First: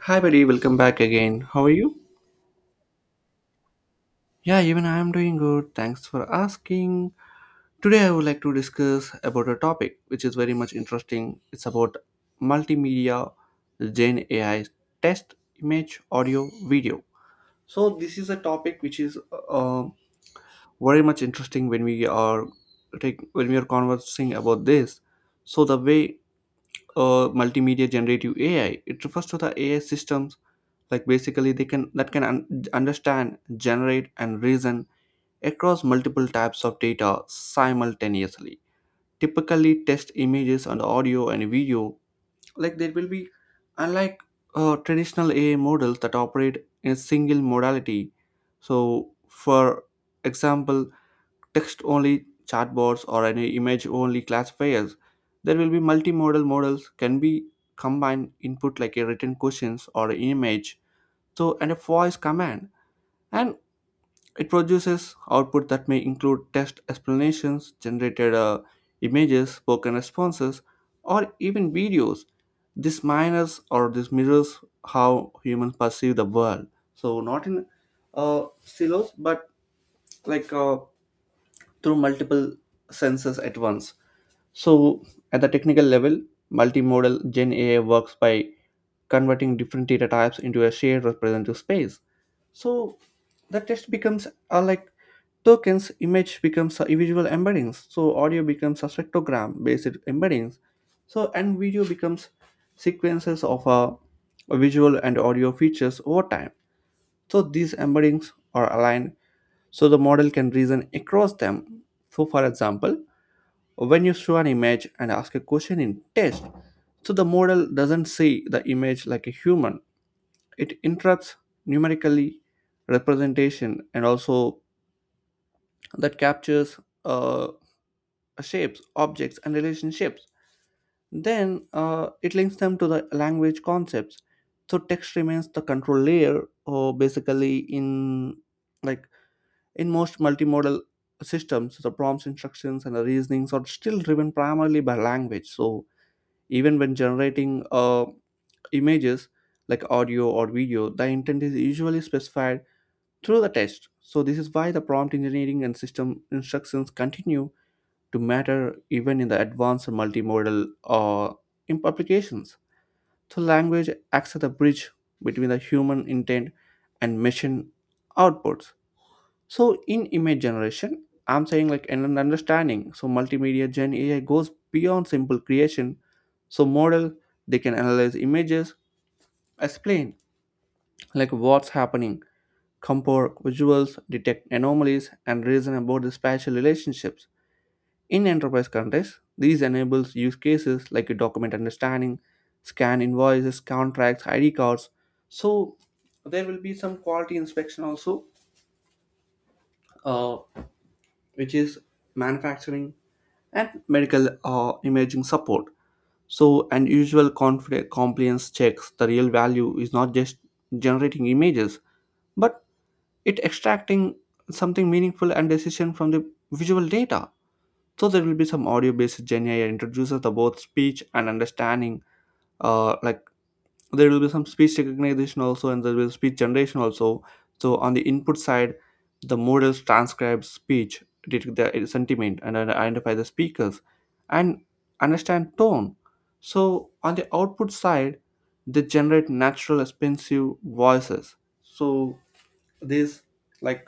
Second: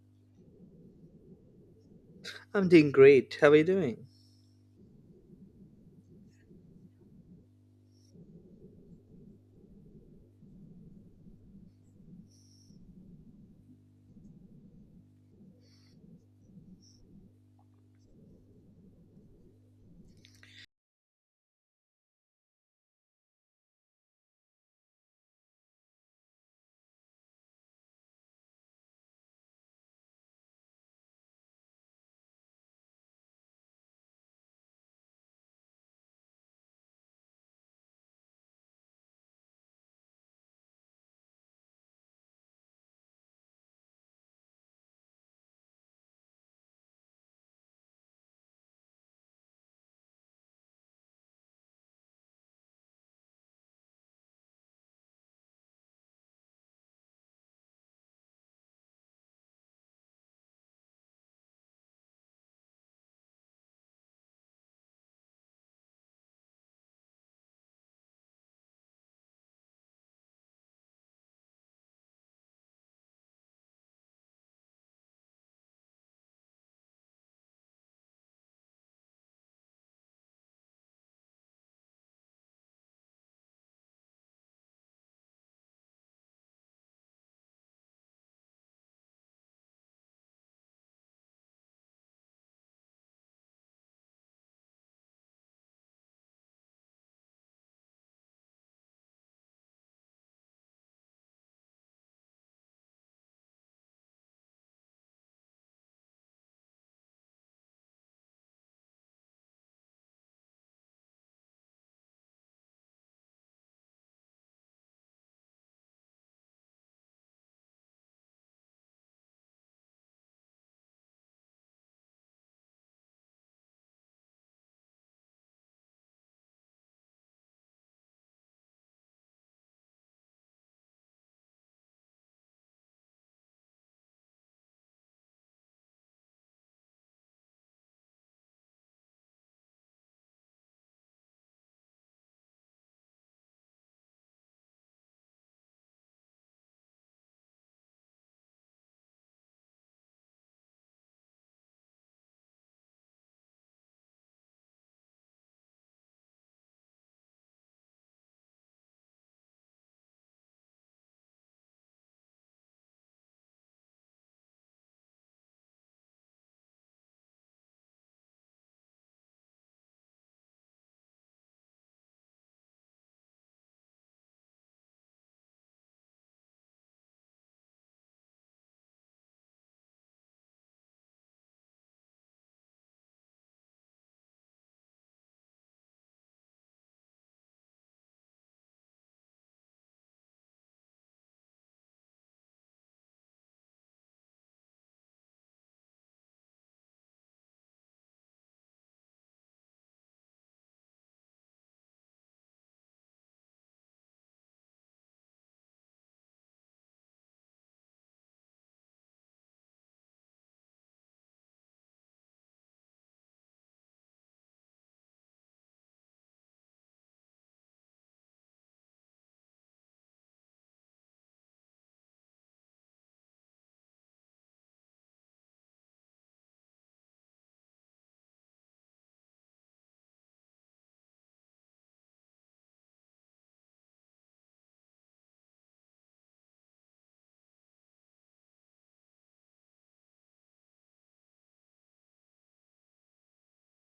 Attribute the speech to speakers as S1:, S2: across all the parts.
S1: Hi, buddy. Welcome back again. How are you?
S2: I'm doing great. How are you doing?
S1: Yeah, even I am doing good. Thanks for asking. Today, I would like to discuss about a topic which is very much interesting. It's about multimedia, Gen AI, text, image, audio, video. So this is a topic which is uh, very much interesting when when we are conversing about this. So the way multimedia generative AI, it refers to the AI systems, like basically they can that can un- understand, generate, and reason across multiple types of data simultaneously, typically text, images, and audio and video. Like there will be, unlike traditional ai models that operate in a single modality. So for example, text only chatbots or any image only classifiers, there will be multimodal models can be combined input like a written questions or an image, so and a voice command, and it produces output that may include text explanations, generated images, spoken responses, or even videos. This minors or this mirrors how humans perceive the world, so not in silos but like uh, through multiple senses at once. So at the technical level, multimodal Gen AI works by converting different data types into a shared representative space. So the text becomes like tokens, image becomes a visual embeddings, so audio becomes a spectrogram based embeddings, so and video becomes sequences of visual and audio features over time. So these embeddings are aligned so the model can reason across them. So for example, when you show an image and ask a question in text, so the model doesn't see the image like a human. It interrupts numerically representation and also that captures shapes, objects, and relationships. Then it links them to the language concepts. So text remains the control layer, or basically in, like, in most multimodal systems, the prompts, instructions, and the reasonings are still driven primarily by language. So even when generating images, like audio or video, the intent is usually specified through the text. So this is why the prompt engineering and system instructions continue to matter even in the advanced multimodal applications. So language acts as a bridge between the human intent and machine outputs. So in image generation, I'm saying like and an understanding. So multimedia gen AI goes beyond simple creation. So model, they can analyze images, explain like what's happening, compare visuals, detect anomalies, and reason about the spatial relationships. In enterprise context, these enables use cases like a document understanding, scan invoices, contracts, ID cards. So there will be some quality inspection also, uh, which is manufacturing and medical imaging support. So unusual compliance checks, the real value is not just generating images, but it extracting something meaningful and decision from the visual data. So there will be some audio based Gen AI introduces the both speech and understanding, like there will be some speech recognition also, and there will be speech generation also. So on the input side, the models transcribe speech, detect the sentiment, and identify the speakers and understand tone. So on the output side, they generate natural expensive voices. So these, like,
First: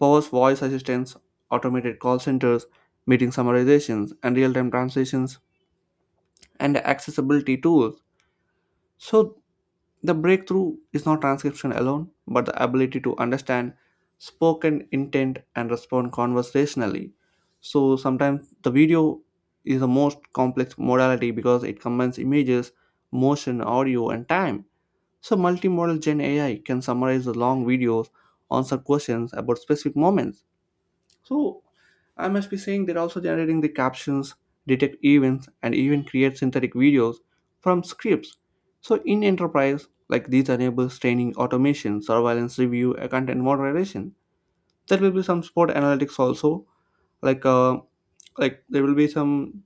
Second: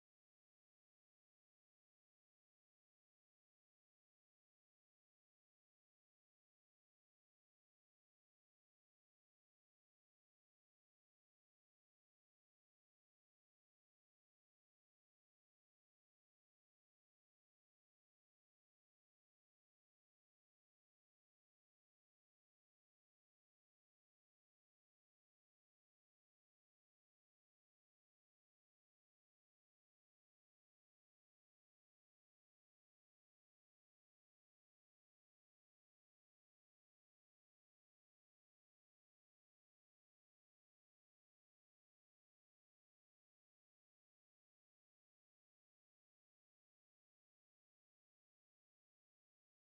S1: powers voice assistants, automated call centers, meeting summarizations and real-time translations, and accessibility tools. So the breakthrough is not transcription alone, but the ability to understand spoken intent and respond conversationally. So sometimes the video is the most complex modality because it combines images, motion, audio, and time. So multimodal Gen AI can summarize the long videos, answer questions about specific moments. So I must be saying they're also generating the captions, detect events, and even create synthetic videos from scripts. So in enterprise, like these enables training, automation, surveillance review, content moderation. There will be some sport analytics also, like uh, like there will be some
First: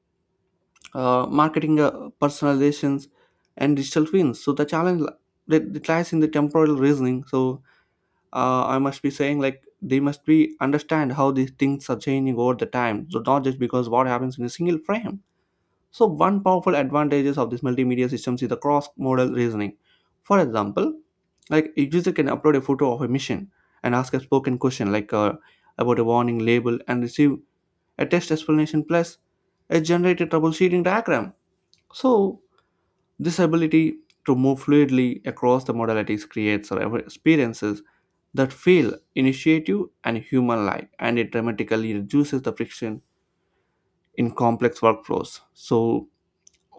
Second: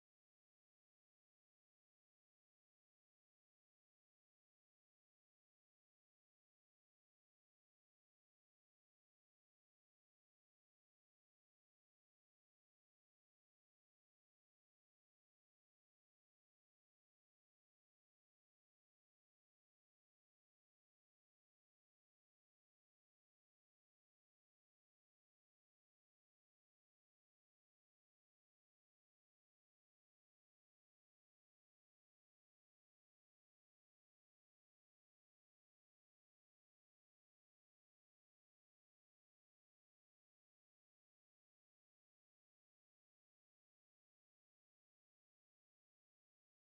S1: marketing personalizations and digital twins. So the challenge that lies in the temporal reasoning. So I must be saying like they must be understand how these things are changing over the time. So not just because what happens in a single frame. So one powerful advantages of these multimedia systems is the cross-modal reasoning. For example, like a user can upload a photo of a mission and ask a spoken question like about a warning label and receive a text explanation plus a generated troubleshooting diagram. So this ability to move fluidly across the modalities creates our experiences that feel initiative and human like, and it dramatically reduces the friction in complex workflows. So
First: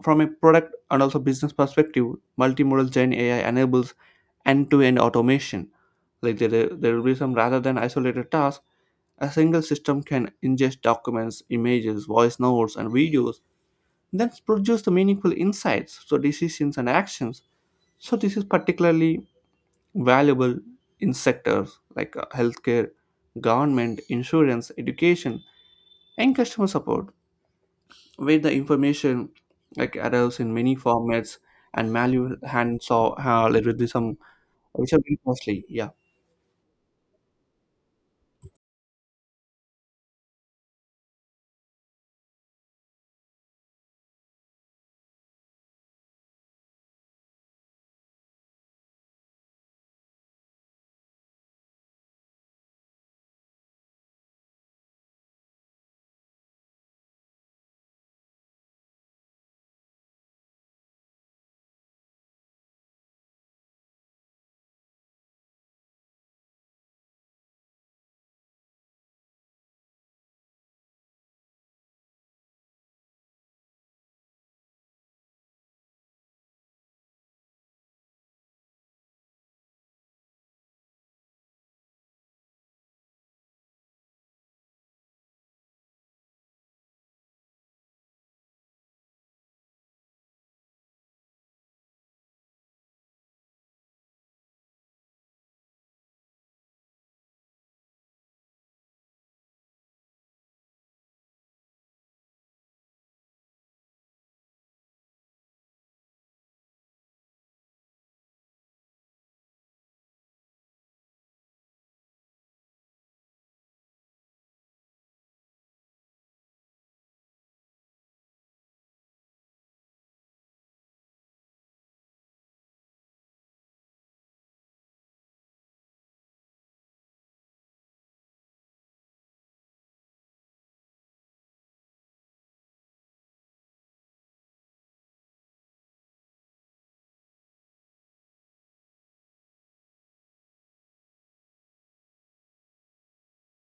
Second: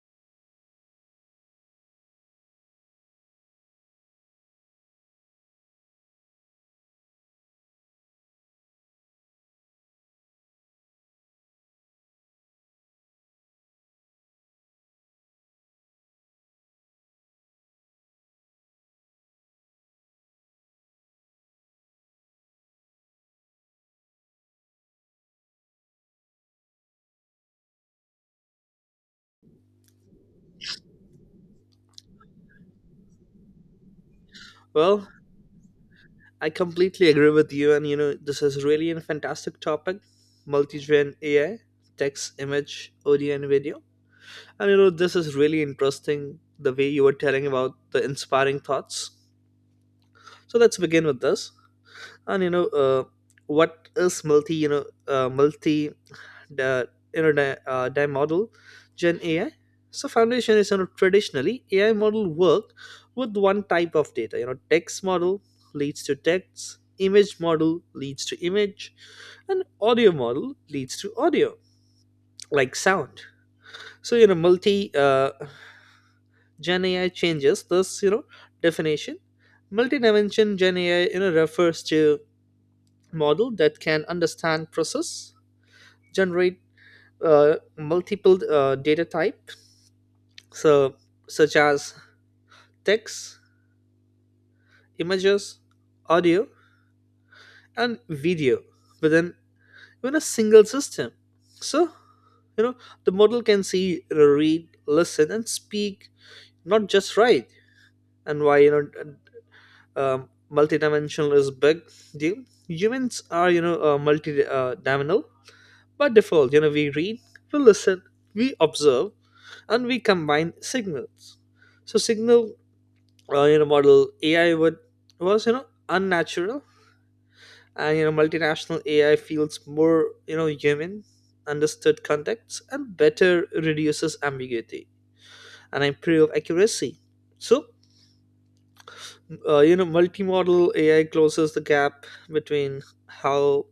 S1: from a product and also business perspective, multimodal Gen AI enables end to end automation. Like there will be some, rather than isolated tasks, a single system can ingest documents, images, voice notes, and videos, then produce the meaningful insights, so decisions and actions. So this is particularly valuable in sectors like healthcare, government, insurance, education, and customer support, where the information, like, arrives in many formats and manual hand saw like, with some, which are
S2: Well,
S1: very costly. Yeah,
S2: I completely agree with you, and this is really a fantastic topic, multi gen AI, text, image, audio, and video. And this is really interesting the way you were telling about the inspiring thoughts. So let's begin with this. And you know what is multi you know multi the you know di, di model gen ai. So foundation is, traditionally ai model work with one type of data, text model leads to text, image model leads to image, and audio model leads to audio, like sound. So you know multi uh, gen ai changes this, definition. Multi-dimension gen ai, refers to model that can understand, process, generate multiple data type, so such as text, images, audio, and video within within a single system. So, you know the model can see, read, listen, and speak, not just write. And why, multidimensional is big deal. Humans are, multi dimensional by default, we read, we listen, we observe, and we combine signals. So signal model AI would was, unnatural, and multinational AI feels more, human, understood context, and better reduces ambiguity and improve accuracy. So multimodal AI closes the gap between how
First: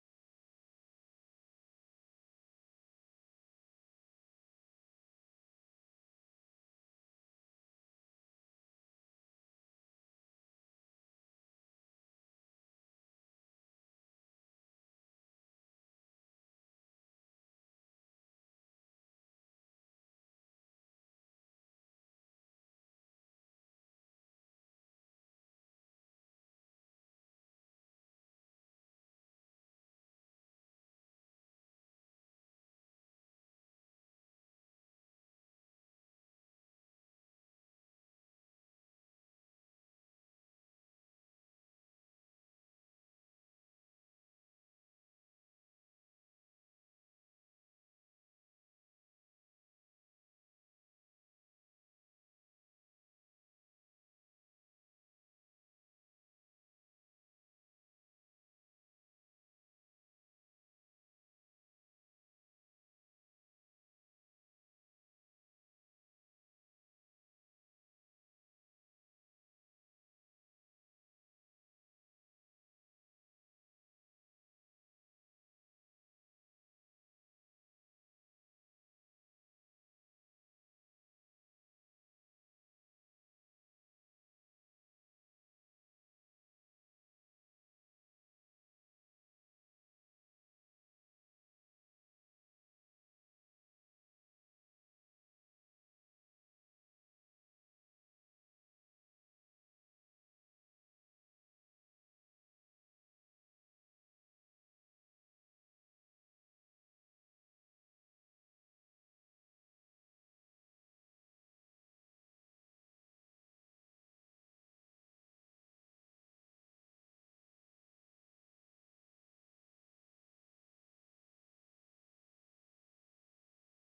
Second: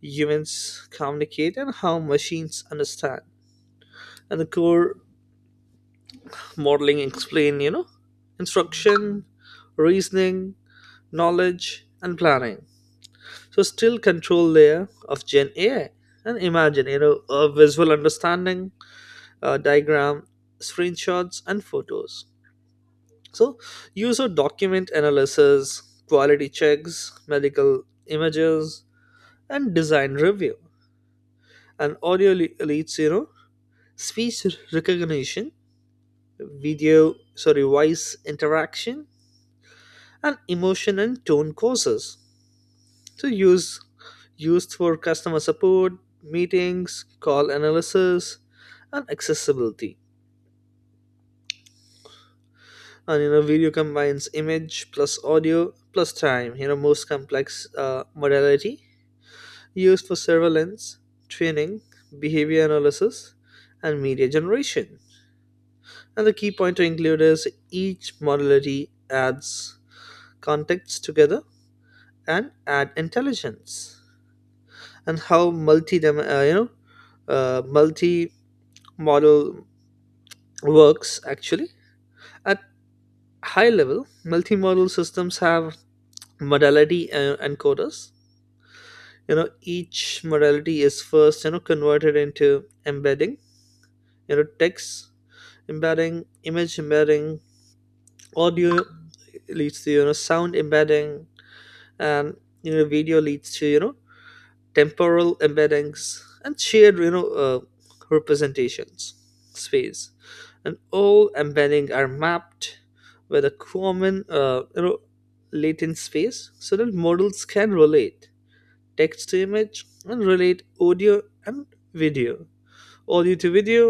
S2: humans communicate and how machines understand. And the core modeling explain, instruction, reasoning, knowledge, and planning, so still control layer of gen ai. And imagine, a visual understanding, diagram, screenshots, and photos. So user document analysis, quality checks, medical images, and design review. And audio leads, speech recognition, video, sorry, voice interaction, and emotion and tone, causes to use, used for customer support, meetings, call analysis, and accessibility. And video combines image plus audio plus time. You know, most complex modality, used for surveillance, training, behavior analysis, and media generation. And the key point to include is each modality adds contexts together and add intelligence. And how you know, multi model works actually. At high level, multimodal systems have modality encoders. You know, each modality is first, converted into embedding. You know, text embedding, image embedding, audio leads to, sound embedding, and, video leads to, temporal embeddings, and shared, representations space. And all embedding are mapped with a common, latent space so that models can relate text to image, and relate audio and video, audio to video,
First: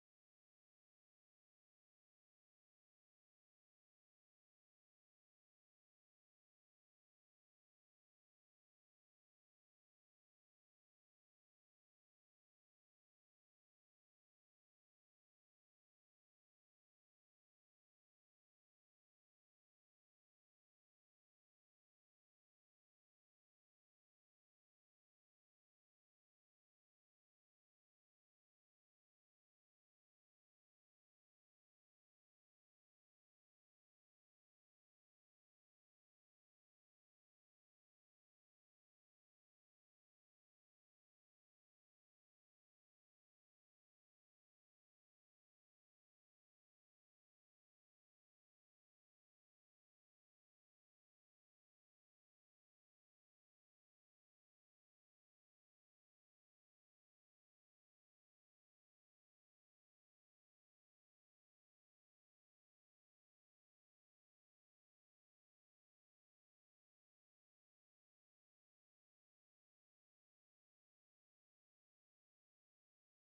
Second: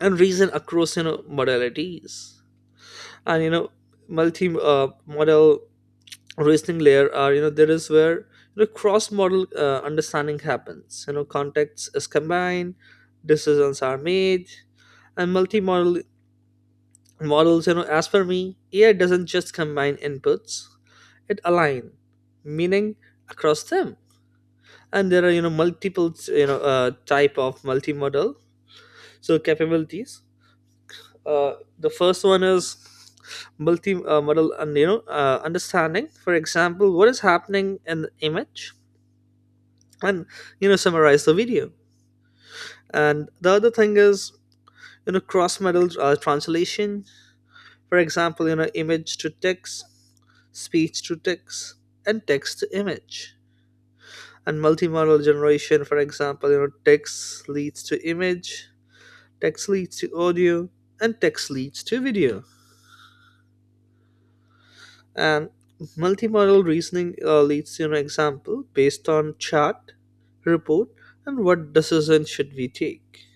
S2: and reason across, modalities. And, multi model reasoning layer are, there is where, cross model understanding happens. You know, context is combined, decisions are made. And multi-model models, as for me ai doesn't just combine inputs, it align meaning across them. And there are, multiple, type of multimodal, so capabilities. uh, the first one is multi model and, understanding, for example what is happening in the image, and, summarize the video. And the other thing is, cross modal translation, for example, image to text, speech to text, and text to image. And multimodal generation, for example, text leads to image, text leads to audio, and text leads to video. And multimodal reasoning leads to an example based on chart report, and what decision should we take.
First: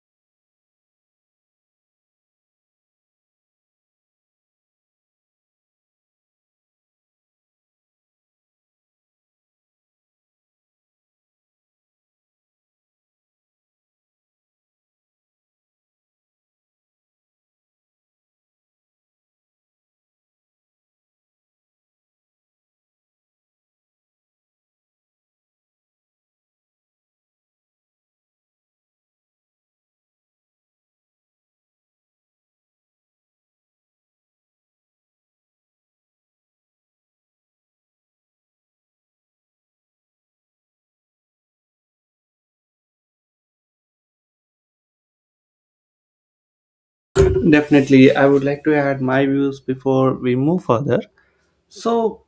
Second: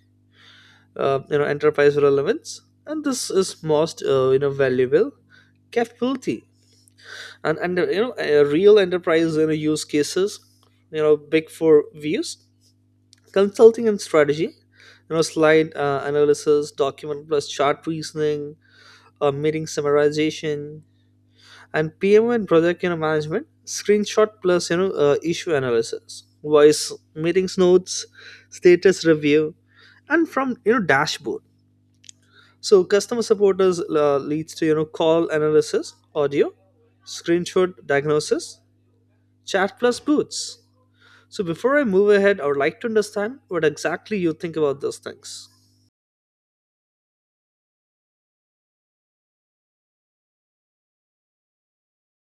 S2: Enterprise relevance, and this is most, valuable capability. And real enterprise, use cases, big four views, consulting and strategy, slide analysis, document plus chart reasoning, meeting summarization, and pm and project, management, screenshot plus, issue analysis, voice meetings notes, status review, and from, dashboard. So customer support is leads to, call analysis, audio, screenshot diagnosis, chat plus boots. So before I move ahead, I would like to understand what exactly you think about those things.
S1: definitely. I would like to add my views before we move further. So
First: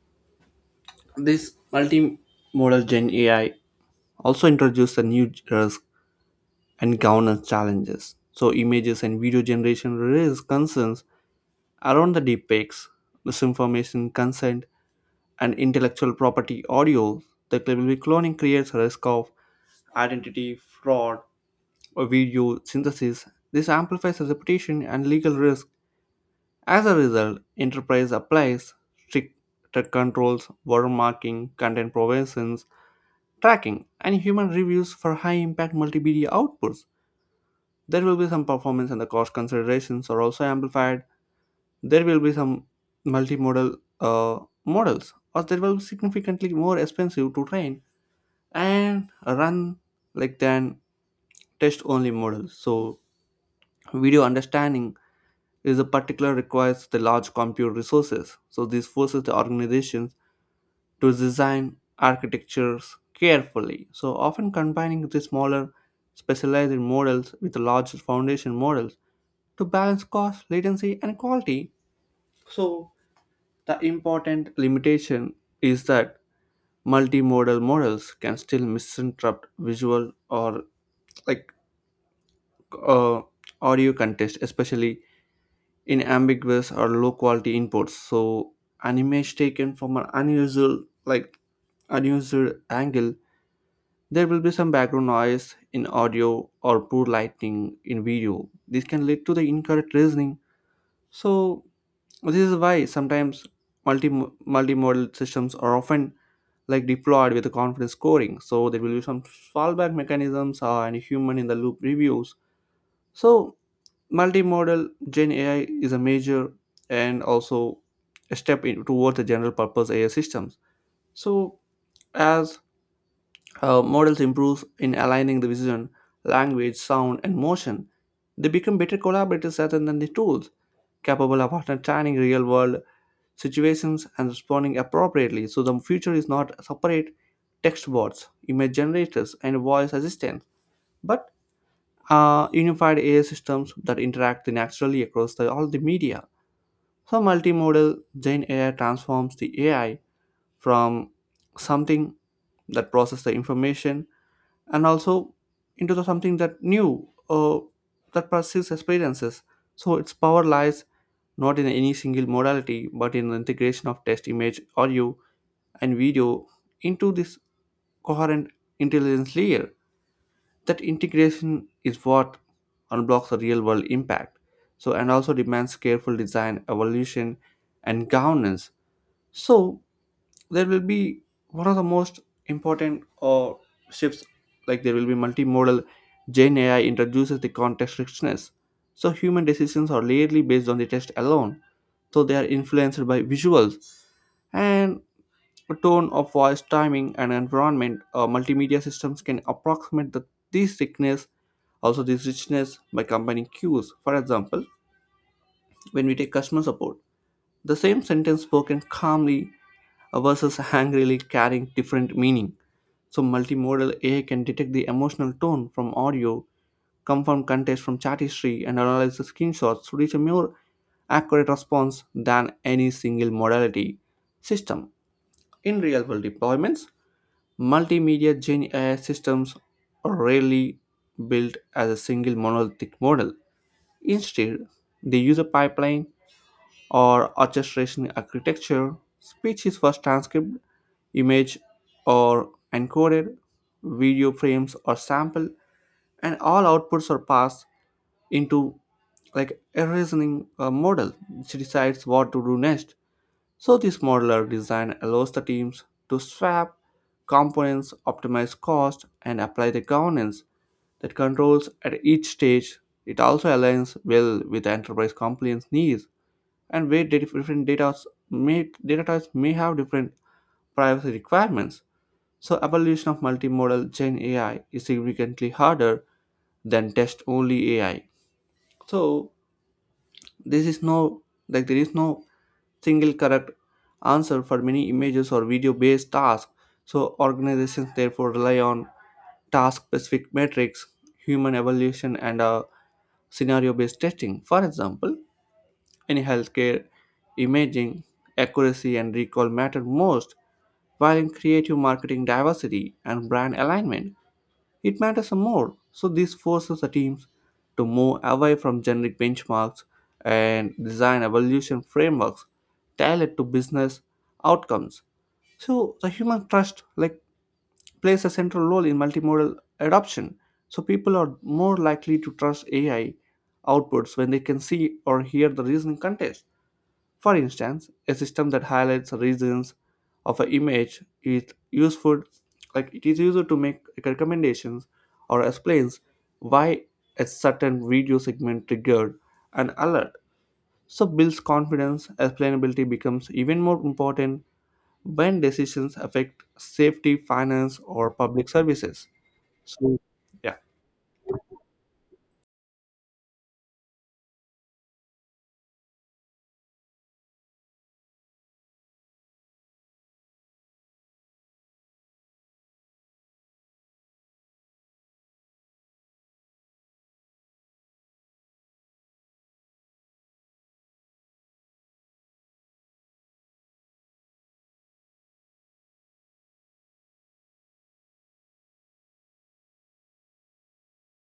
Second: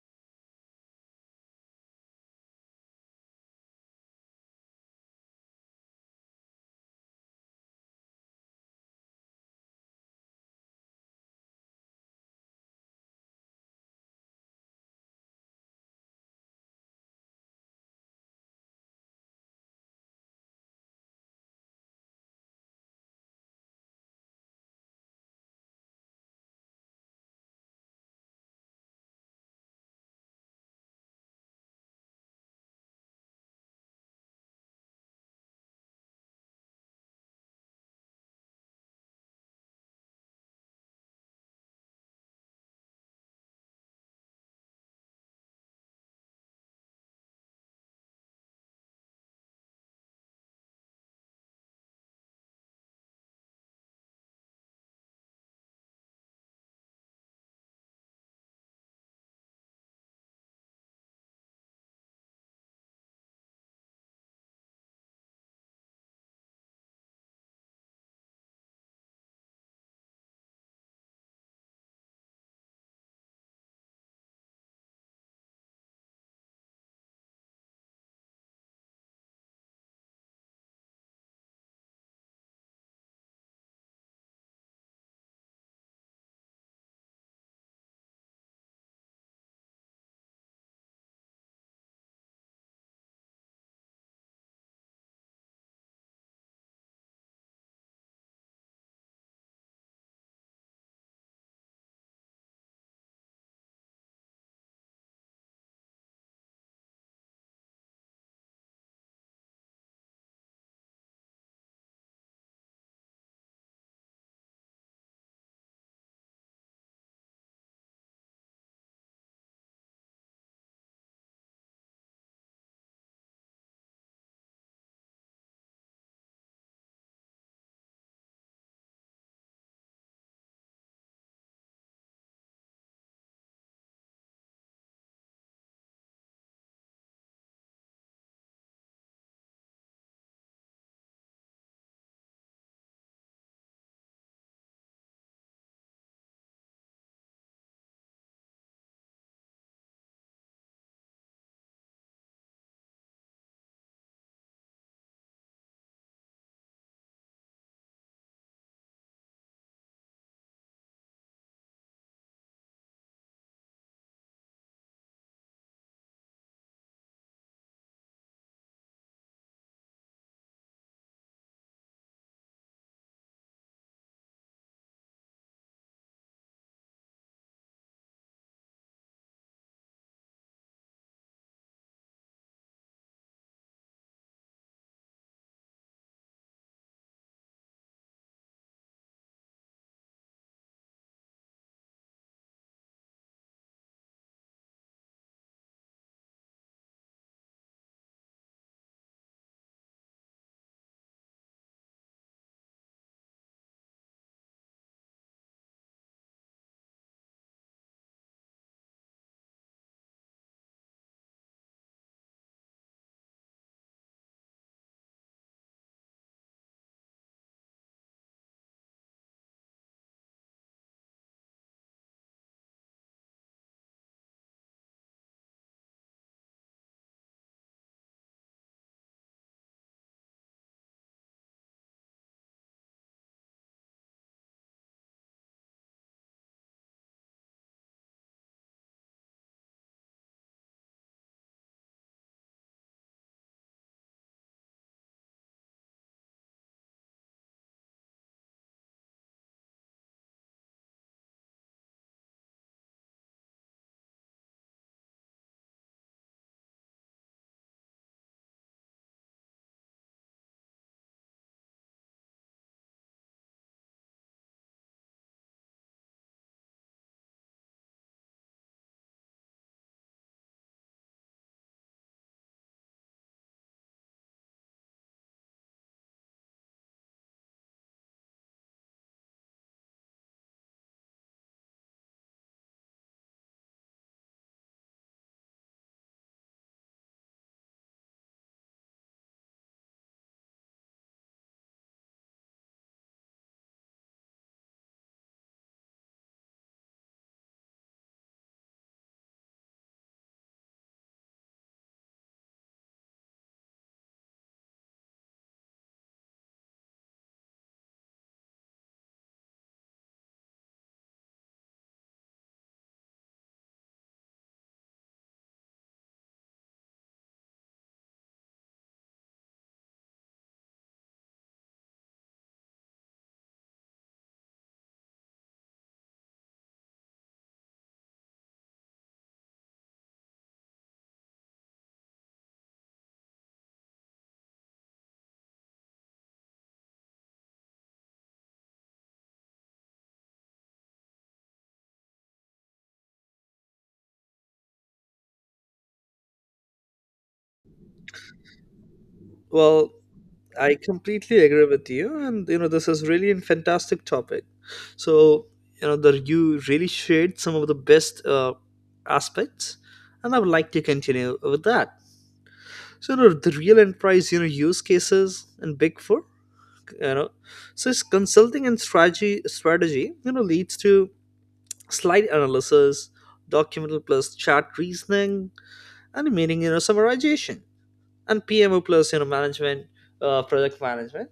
S1: this multimodal Gen AI also introduced a new risk and governance challenges. So images and video generation raise concerns around the deepfakes, misinformation, consent, and intellectual property audio, the cloning creates a risk of identity, fraud, or video synthesis. This amplifies reputation and legal risk. As a result, enterprise applies stricter controls, watermarking, content provisions, tracking, and human reviews for high impact multimedia outputs. There will be some performance and the cost considerations are also amplified. There will be some multimodal models, or they will be significantly more expensive to train and run, like, than test only models. So video understanding is a particular requires the large compute resources. So this forces the organizations to design architectures carefully, so often combining the smaller specialized models with the large foundation models to balance cost, latency, and quality. So the important limitation is that multimodal models can still misinterpret visual or, like, uh, audio context, especially in ambiguous or low quality inputs. So an image taken from an unusual, like, unusual angle, there will be some background noise in audio or poor lighting in video. This can lead to the incorrect reasoning. So this is why sometimes multimodal systems are often, like, deployed with a confidence scoring. So there will be some fallback mechanisms and human in the loop reviews. So multimodal Gen AI is a major and also a step in, towards the general purpose AI systems. So as models improve in aligning the vision, language, sound, and motion, they become better collaborators rather than the tools capable of understanding real world situations and responding appropriately. So the future is not separate text bots, image generators, and voice assistants, but unified AI systems that interact naturally across the, all the media. So multimodal Gen AI transforms the AI from something that processes the information and also into the something that new that pursues experiences. So its power lies not in any single modality, but in the integration of text, image, audio, and video into this coherent intelligence layer. That integration is what unblocks the real world impact. So, and also demands careful design, evolution, and governance. So there will be one of the most important shifts, like there will be multimodal gen ai introduces the context richness. So human decisions are rarely based on the text alone, so they are influenced by visuals and tone of voice, timing, and environment. Multimedia systems can approximate the, this thickness, also this richness, by combining cues. For example, when we take customer support, the same sentence spoken calmly versus angrily carrying different meaning. So multimodal AI can detect the emotional tone from audio, confirm context from chat history, and analyze the screenshots to reach a more accurate response than any single modality system. In real world deployments, multimedia Gen AI systems are rarely built as a single monolithic model. Instead, they use a pipeline or orchestration architecture. Speech is first transcribed, image or encoded, video frames or sample, and all outputs are passed into like a reasoning model which decides what to do next. So this modular design allows the teams to swap components, optimize cost, and apply the governance that controls at each stage. It also aligns well with enterprise compliance needs, and where different data may data types may have different privacy requirements. So evaluation of multimodal Gen AI is significantly harder than test only AI. So this is no, like there is no single correct answer for many images or video based tasks. So organizations therefore rely on task specific metrics, human evaluation, and scenario based testing. For example, in healthcare, imaging, accuracy, and recall matter most, while in creative marketing, diversity and brand alignment, it matters more. So this forces the teams to move away from generic benchmarks and design evaluation frameworks tailored to business outcomes. So the human trust like plays a central role in multimodal adoption. So people are more likely to trust AI outputs when they can see or hear the reasoning context. For instance, a system that highlights regions of an image is useful, like it is used to make recommendations or explains why a certain video segment triggered an alert. So builds confidence, explainability becomes even more important when decisions affect safety, finance, or public services.
S2: Well,
S1: So yeah,
S2: I completely agree with you, and this is really a fantastic topic. So that you really shared some of the best aspects, and I would like to continue with that. So the real enterprise, use cases, and Big Four, you know so it's consulting and strategy, leads to slide analysis, documental plus chart reasoning, and meaning, summarization, and pmo plus, management, project management,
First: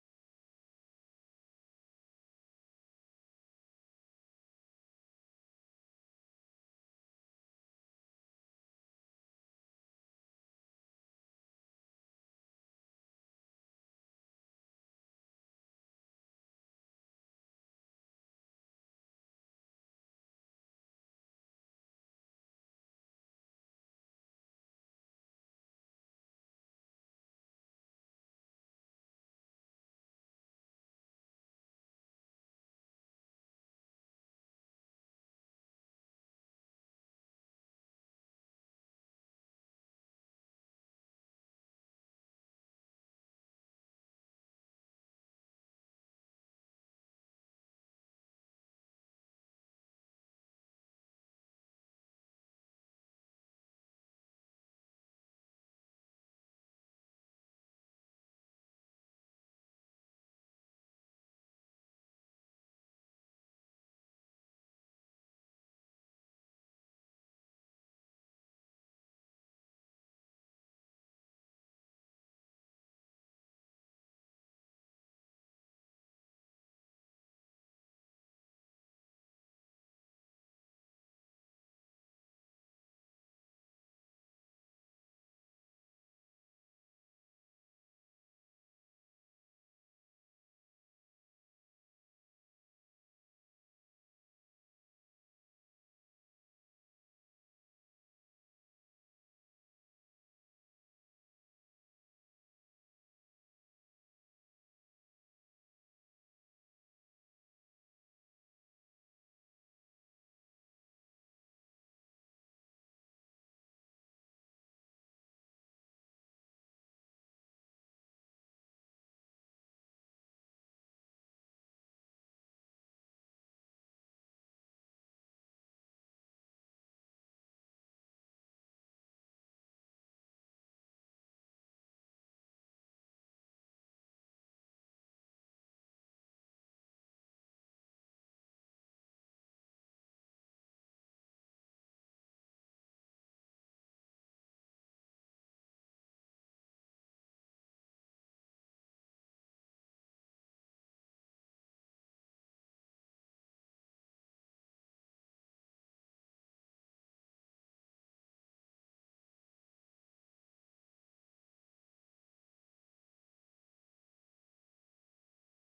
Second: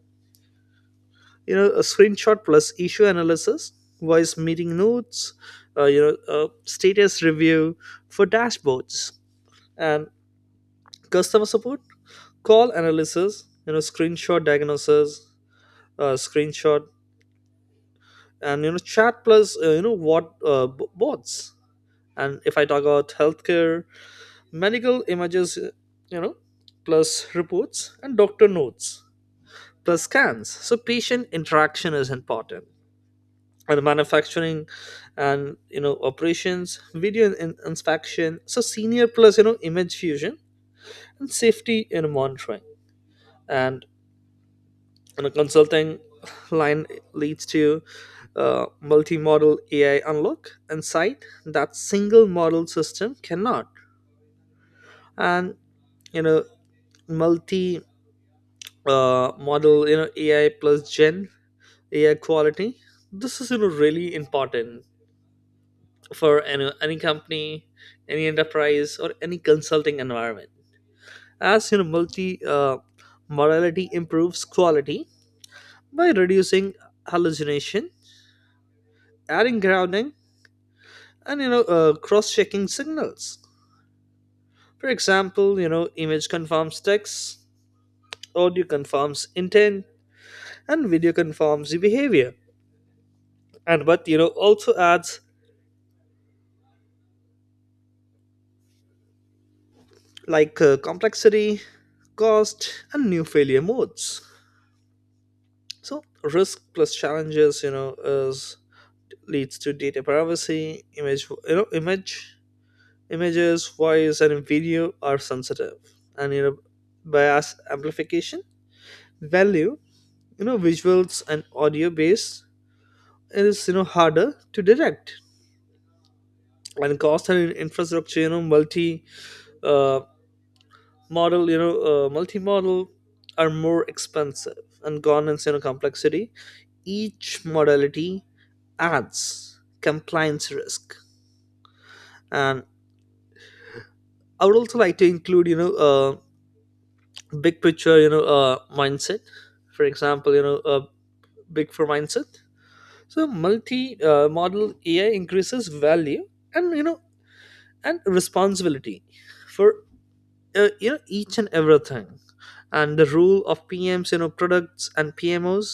S2: a screenshot plus issue analysis, voice meeting notes, status review for dashboards, and customer support, call analysis, screenshot diagnosis, screenshot, and, chat plus, bots. And if I talk about healthcare, medical images, you know plus reports, and doctor notes plus scans, so patient interaction is important. And manufacturing, and, operations, video inspection, so senior plus, image fusion, and safety in monitoring. And and a consulting line leads to multi-model AI unlock and sight that single model system cannot. And, you know, multi model, AI plus Gen AI quality. This is, really important for any company, any enterprise, or any consulting environment. As you know, multi modality improves quality by reducing hallucination, adding grounding, and, cross-checking signals. For example, image confirms text, audio confirms intent, and video confirms the behavior. And but, also adds, complexity, cost, and new failure modes. So risk plus challenges, is leads to data privacy, image you know image images, voice, and video are sensitive. And, bias amplification value, visuals and audio based is, harder to direct. And cost and infrastructure, uh, multi model are more expensive. And governance, complexity, each modality adds compliance risk. And I would also like to include, big picture, mindset. For example, big for mindset. So multi model ai increases value, and, and responsibility for, each and everything. And the role of pms, products and pmos.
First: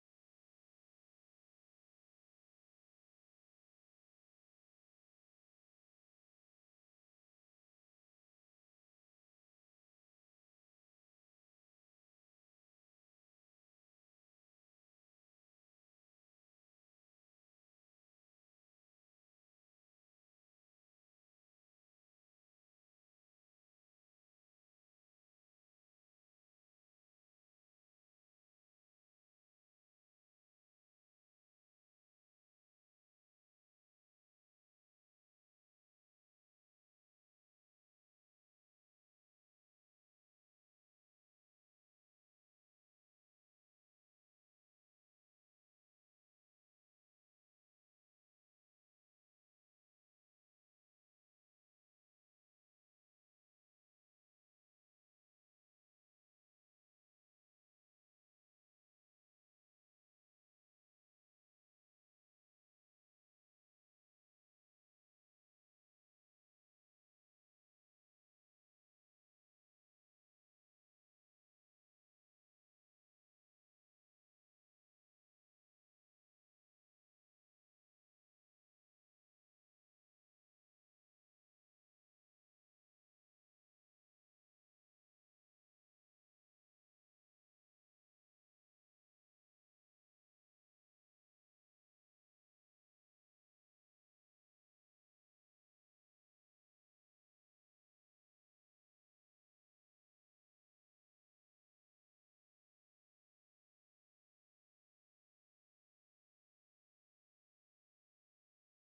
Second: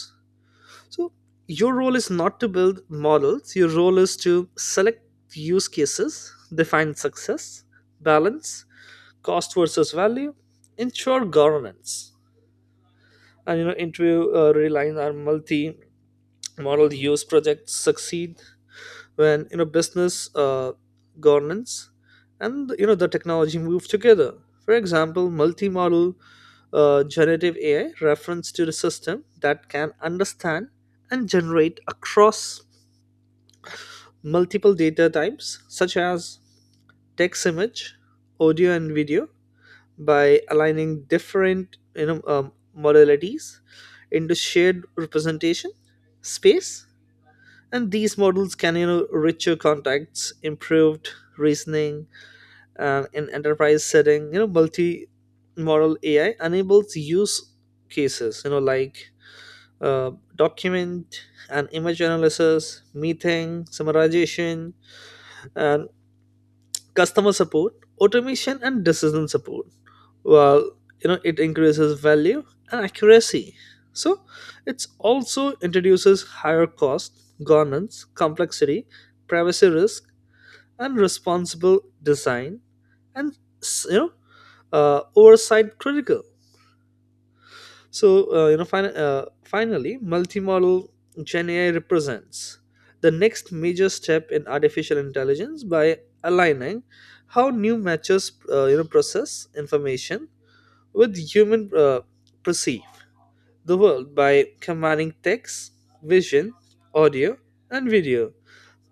S2: So your role is not to build models, your role is to select use cases, define success, balance cost versus value, ensure governance, and, interview realign our multi model use projects succeed when, business, governance, and, the technology move together. For example, multimodal generative ai reference to the system that can understand and generate across multiple data types such as text, image, audio, and video, by aligning different, modalities into shared representation space. And these models can, richer contexts, improved reasoning. And in enterprise setting, multi model ai enables use cases, uh, document and image analysis, meeting summarization, and customer support automation, and decision support. While, it increases value and accuracy, so it also introduces higher cost, governance complexity, privacy risk, and responsible design, and s- you know oversight critical. So, uh, you know fin- uh, finally, multimodal gen ai represents the next major step in artificial intelligence by aligning how new matches, process information with human, perceive the world. By combining text, vision, audio, and video,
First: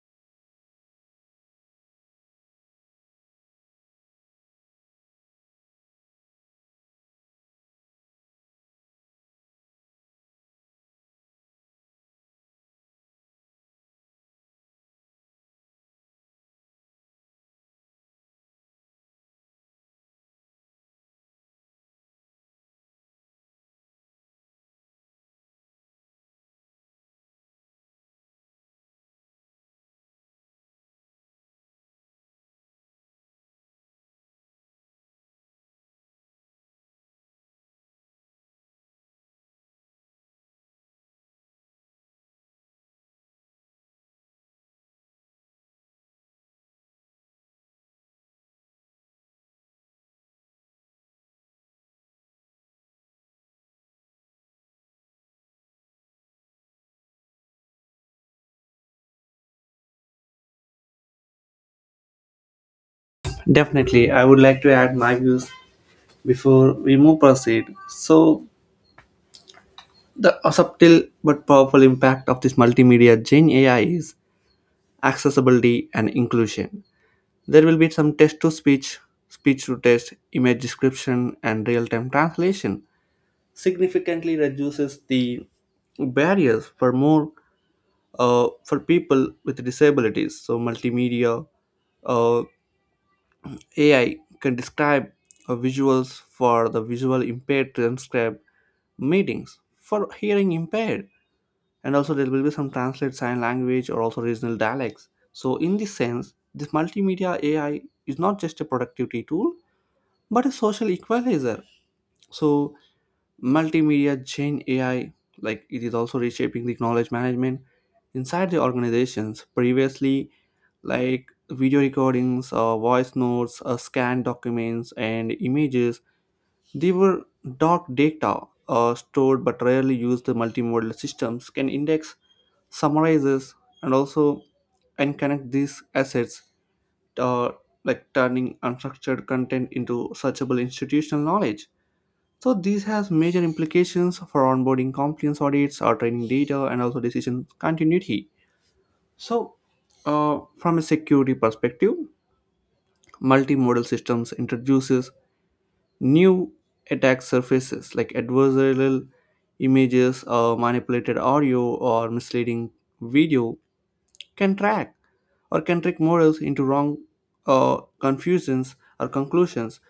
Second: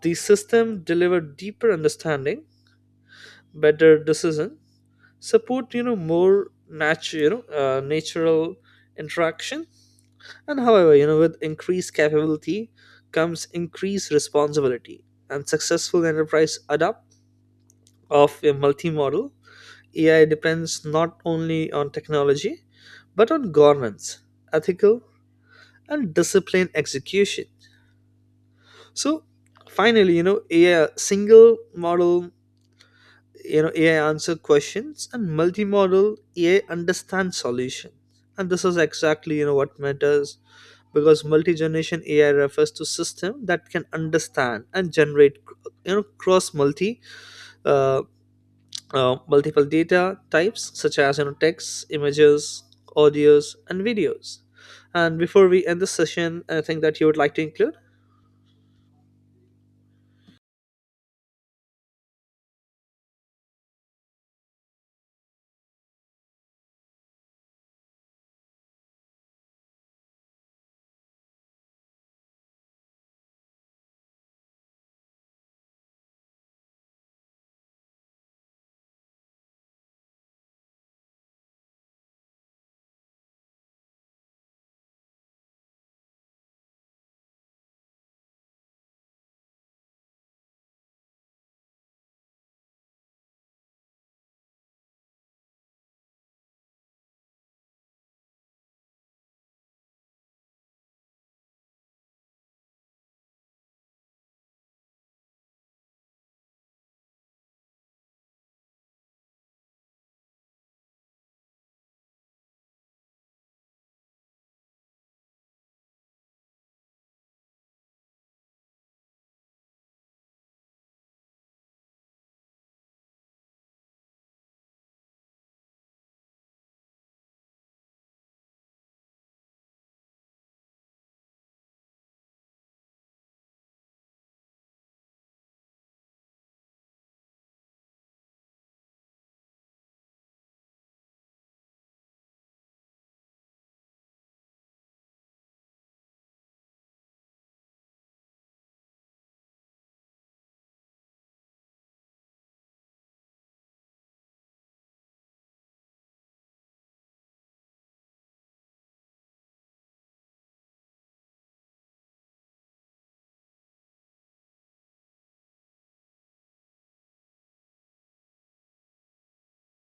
S2: the system deliver, deeper understanding, better decision support, more natural, natural interaction. And however, with increased capability comes increased responsibility, and successful enterprise adopt of a multimodal ai depends not only on technology, but on governance, ethical, and discipline execution. So finally, a single model, ai answer questions, and multimodal ai understands solution, and this is exactly, what matters. Because multi-generation ai refers to system that can understand and generate, cross uh, multiple data types, such as, text, images, audios, and videos. And before we end the session, anything that you would like to include?
S1: definitely I would like to add my views before we move proceed. So the subtle but powerful impact of this multimedia Gen AI is accessibility and inclusion. There will be some text to speech, speech to text, image description, and real time translation. Significantly reduces the barriers for more for people with disabilities. So multimedia uh, AI can describe visuals for the visual impaired, transcribe meetings for hearing impaired, and also there will be some translate sign language or also regional dialects. So in this sense this multimedia AI is not just a productivity tool but a social equalizer. So multimedia Gen AI, like, it is also reshaping the knowledge management inside the organizations. Previously, like, video recordings or voice notes, scanned documents and images, they were dark data, stored but rarely used. The multimodal systems can index, summarizes, and also and connect these assets, uh, like turning unstructured content into searchable institutional knowledge. So this has major implications for onboarding compliance audits, or training data, and also decision continuity. So, from a security perspective, multimodal systems introduces new attack surfaces like adversarial images, manipulated audio, or misleading video can track or can trick models into wrong confusions or conclusions.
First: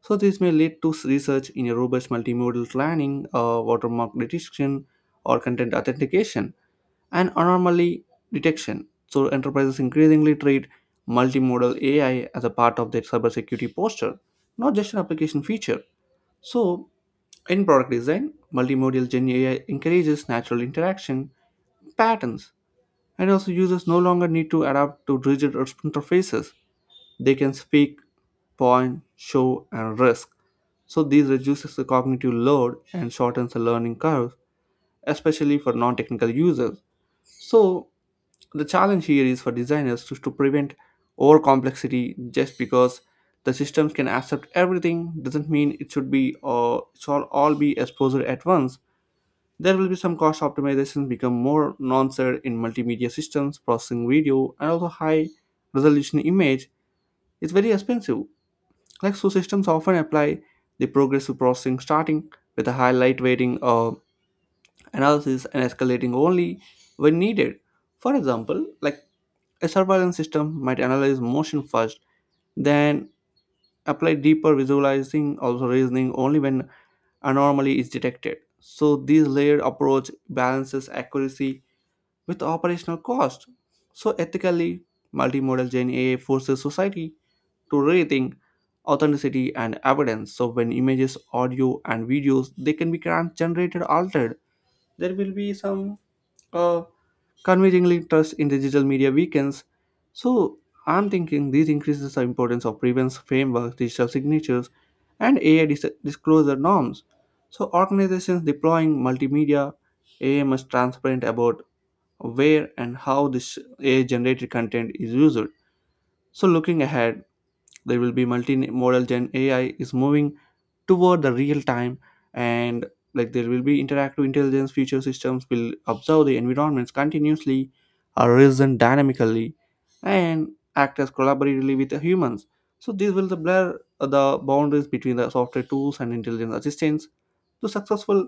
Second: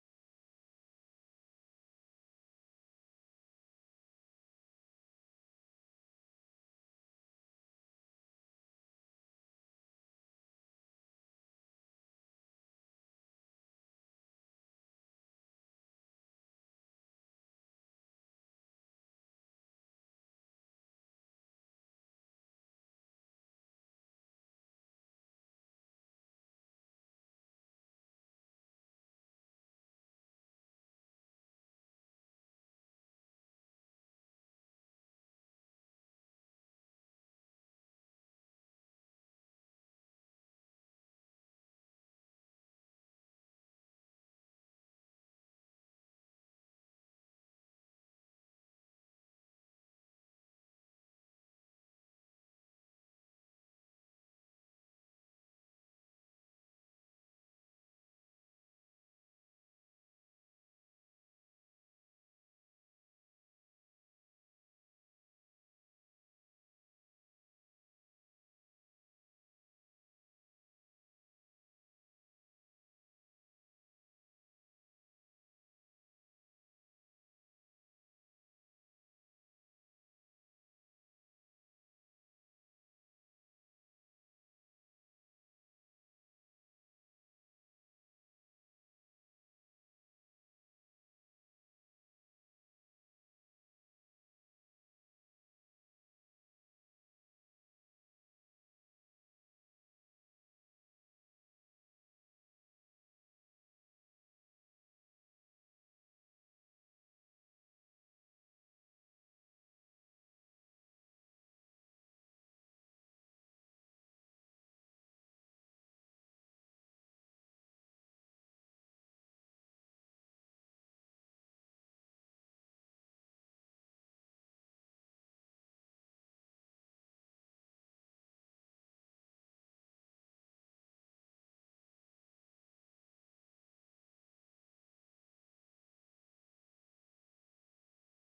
S1: So this may lead to research in a robust multimodal planning, watermark detection, or content authentication and anomaly detection. So enterprises increasingly treat multimodal AI as a part of their cybersecurity posture, not just an application feature. So, in product design, multimodal Gen AI encourages natural interaction patterns, and also users no longer need to adapt to rigid interfaces. They can speak, point, show, and risk. So these reduces the cognitive load and shortens the learning curve, especially for non-technical users. So the challenge here is for designers to prevent over complexity, just because the systems can accept everything doesn't mean it should be it shall all be exposed at once. There will be some cost optimizations become more nuanced in multimedia systems, processing video, and also high resolution image is very expensive. Like so systems often apply the progressive processing, starting with a high light weighting analysis and escalating only when needed. For example, like a surveillance system might analyze motion first, then apply deeper visualizing, also reasoning only when anomaly is detected. So this layered approach balances accuracy with operational cost. So ethically, multimodal Gen AI forces society to rethink authenticity and evidence. So when images, audio, and videos they can be generated altered, there will be some uh, convincingly trust in digital media weakens. So I'm thinking this increases the importance of prevents frameworks, digital signatures, and AI disclosure norms. So organizations deploying multimedia AI must transparent about where and how this AI generated content is used. So looking ahead, there will be multi-modal gen AI is moving toward the real time, and like there will be interactive intelligence. Future systems will observe the environments continuously or reason dynamically and act as collaboratively with the humans. So this will the blur the boundaries between the software tools and intelligence assistance. The successful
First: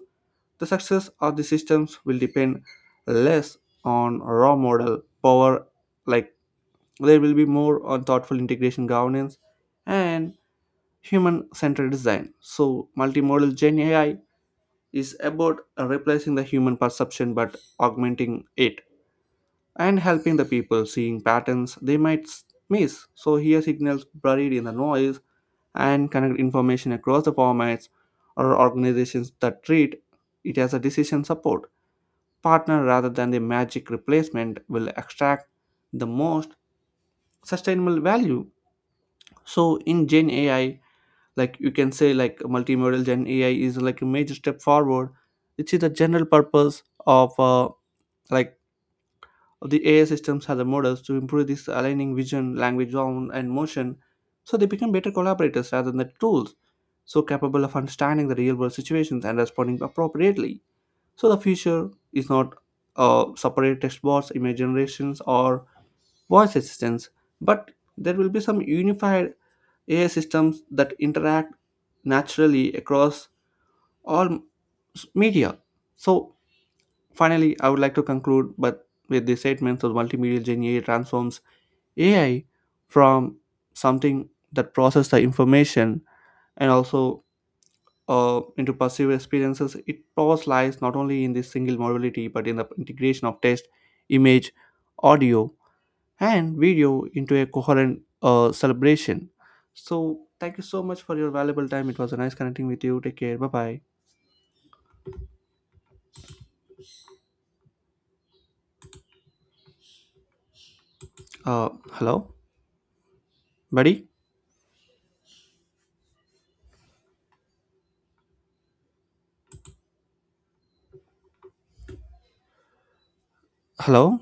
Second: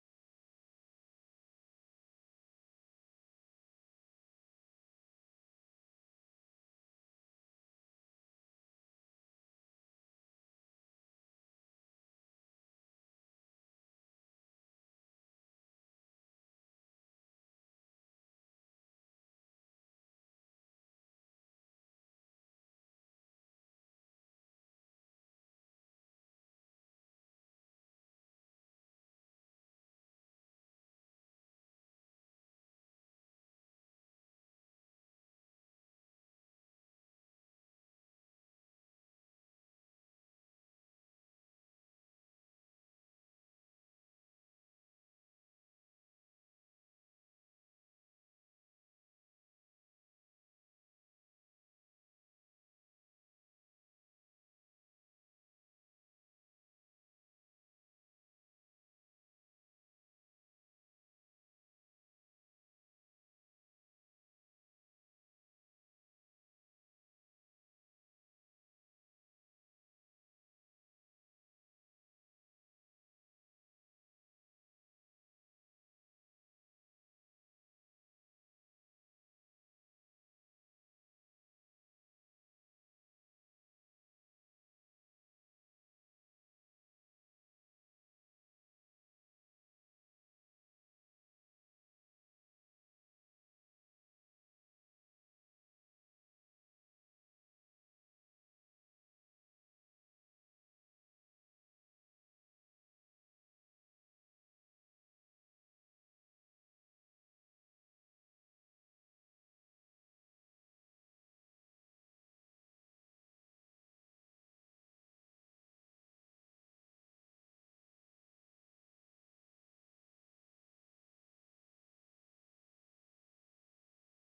S1: the success of the systems will depend less on raw model power, like there will be more on thoughtful integration governance and human-centered design. So multimodal Gen AI is about replacing the human perception but augmenting it and helping the people seeing patterns they might miss. So here signals buried in the noise and connect information across the formats or organizations that treat it as a decision support partner rather than the magic replacement will extract the most sustainable value. So in Gen AI, like you can say like multimodal gen AI is like a major step forward, which is the general purpose of like the AI systems are the models to improve this aligning vision language sound and motion, so they become better collaborators rather than the tools, so capable of understanding the real world situations and responding appropriately. So the future is not separate text bots, image generations, or voice assistants, but there will be some unified AI systems that interact naturally across or media. So finally, I would like to conclude but with the statement that multimedia Gen AI transforms AI from something that processes the information and also into perceived experiences. It powers lies not only in this single modality but in the integration of text, image, audio, and video into a coherent celebration. So thank you so much for your valuable time. It was a nice connecting with you. Take care. Bye bye. Hello, buddy. Hello?